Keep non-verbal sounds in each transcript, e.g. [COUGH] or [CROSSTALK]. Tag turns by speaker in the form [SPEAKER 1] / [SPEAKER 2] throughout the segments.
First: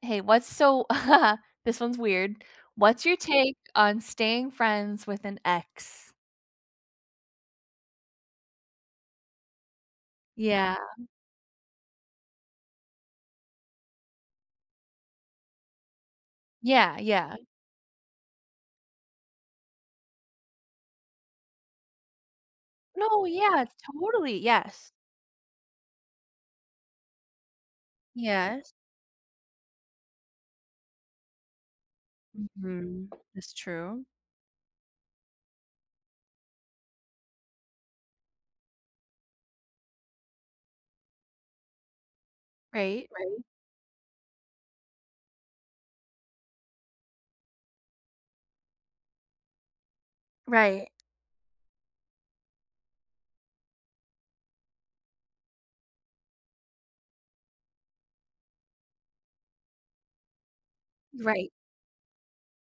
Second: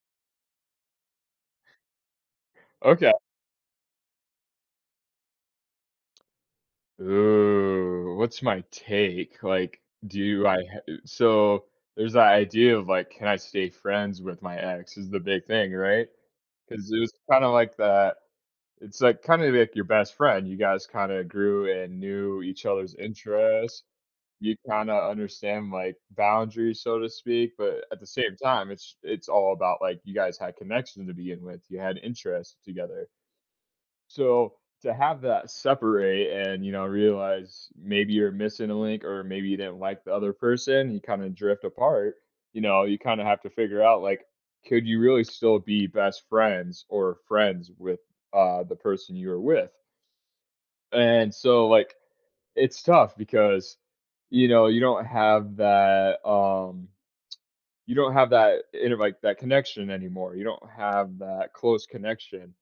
[SPEAKER 1] Hey, what's so [CHUCKLES] this one's weird what's
[SPEAKER 2] Okay.
[SPEAKER 1] your take on staying friends with an ex?
[SPEAKER 2] Ooh, what's my take? Like, do I I
[SPEAKER 1] Yeah.
[SPEAKER 2] so, there's the idea of, like, can I stay friends with my ex is the big thing, right? 'Cause
[SPEAKER 1] Yeah,
[SPEAKER 2] it was
[SPEAKER 1] yeah.
[SPEAKER 2] kinda like that it's, like, kinda like your best friend. You guys kinda grew and knew each other's
[SPEAKER 1] No, yeah,
[SPEAKER 2] interests,
[SPEAKER 1] totally,
[SPEAKER 2] you
[SPEAKER 1] yes.
[SPEAKER 2] kinda understand, like, boundaries, so to speak, but at the same
[SPEAKER 1] Yes.
[SPEAKER 2] time, it's it's all about, like, you guys had connection to begin with, you had interest
[SPEAKER 1] Mhm.
[SPEAKER 2] together.
[SPEAKER 1] That's true.
[SPEAKER 2] So to have that separate and, you know, realize maybe you're missing a link or maybe you didn't like the other person, you kinda drift apart. You know, you
[SPEAKER 1] Right,
[SPEAKER 2] kinda have
[SPEAKER 1] right.
[SPEAKER 2] to figure out, like, could you really still be best friends or friends with, uh, the person you are with?
[SPEAKER 1] Right.
[SPEAKER 2] And so, like, it's tough because, you know, you don't have that, um, you don't have that, you know, like, that connection anymore, you don't have
[SPEAKER 1] Right.
[SPEAKER 2] that close connection.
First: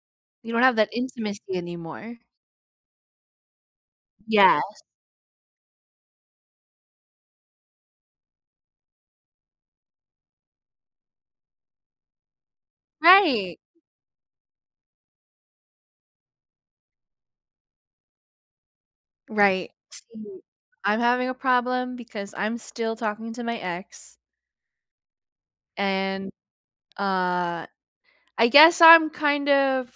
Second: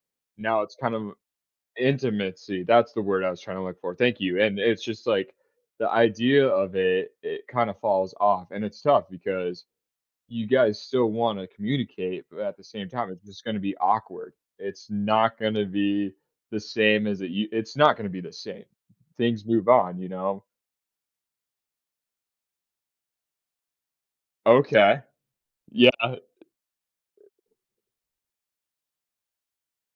[SPEAKER 1] You
[SPEAKER 2] Now,
[SPEAKER 1] don't
[SPEAKER 2] it's
[SPEAKER 1] have that
[SPEAKER 2] kind of
[SPEAKER 1] intimacy anymore.
[SPEAKER 2] Intimacy, that's the word I was trying to look for. Thank you. And
[SPEAKER 1] Yes.
[SPEAKER 2] it's just, like, the idea of it it kinda falls off, and it's tough because you guys still wanna communicate, but at the same time, it's just
[SPEAKER 1] Right.
[SPEAKER 2] gonna be awkward. It's not gonna be the same as it u it's not gonna be the same. Things move
[SPEAKER 1] Right.
[SPEAKER 2] on, you
[SPEAKER 1] See,
[SPEAKER 2] know?
[SPEAKER 1] I'm having a problem because I'm still talking to my ex
[SPEAKER 2] Okay. Yeah.
[SPEAKER 1] and, uh, I guess I'm kind of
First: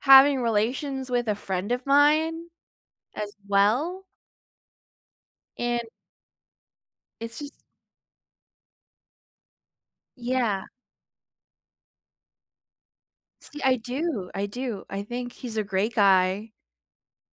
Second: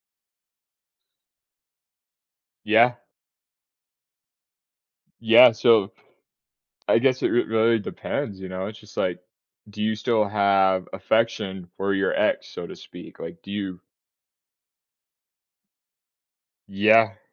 [SPEAKER 1] having relations with a friend of mine
[SPEAKER 2] Yeah.
[SPEAKER 1] as well.
[SPEAKER 2] Yeah,
[SPEAKER 1] and
[SPEAKER 2] so, I guess it r
[SPEAKER 1] it's just
[SPEAKER 2] really depends, you know? It's just like, do you still
[SPEAKER 1] Yeah.
[SPEAKER 2] have affection for your ex, so to speak? Like, do
[SPEAKER 1] See, I
[SPEAKER 2] you
[SPEAKER 1] do, I do. I think he's a great guy
[SPEAKER 2] Yeah.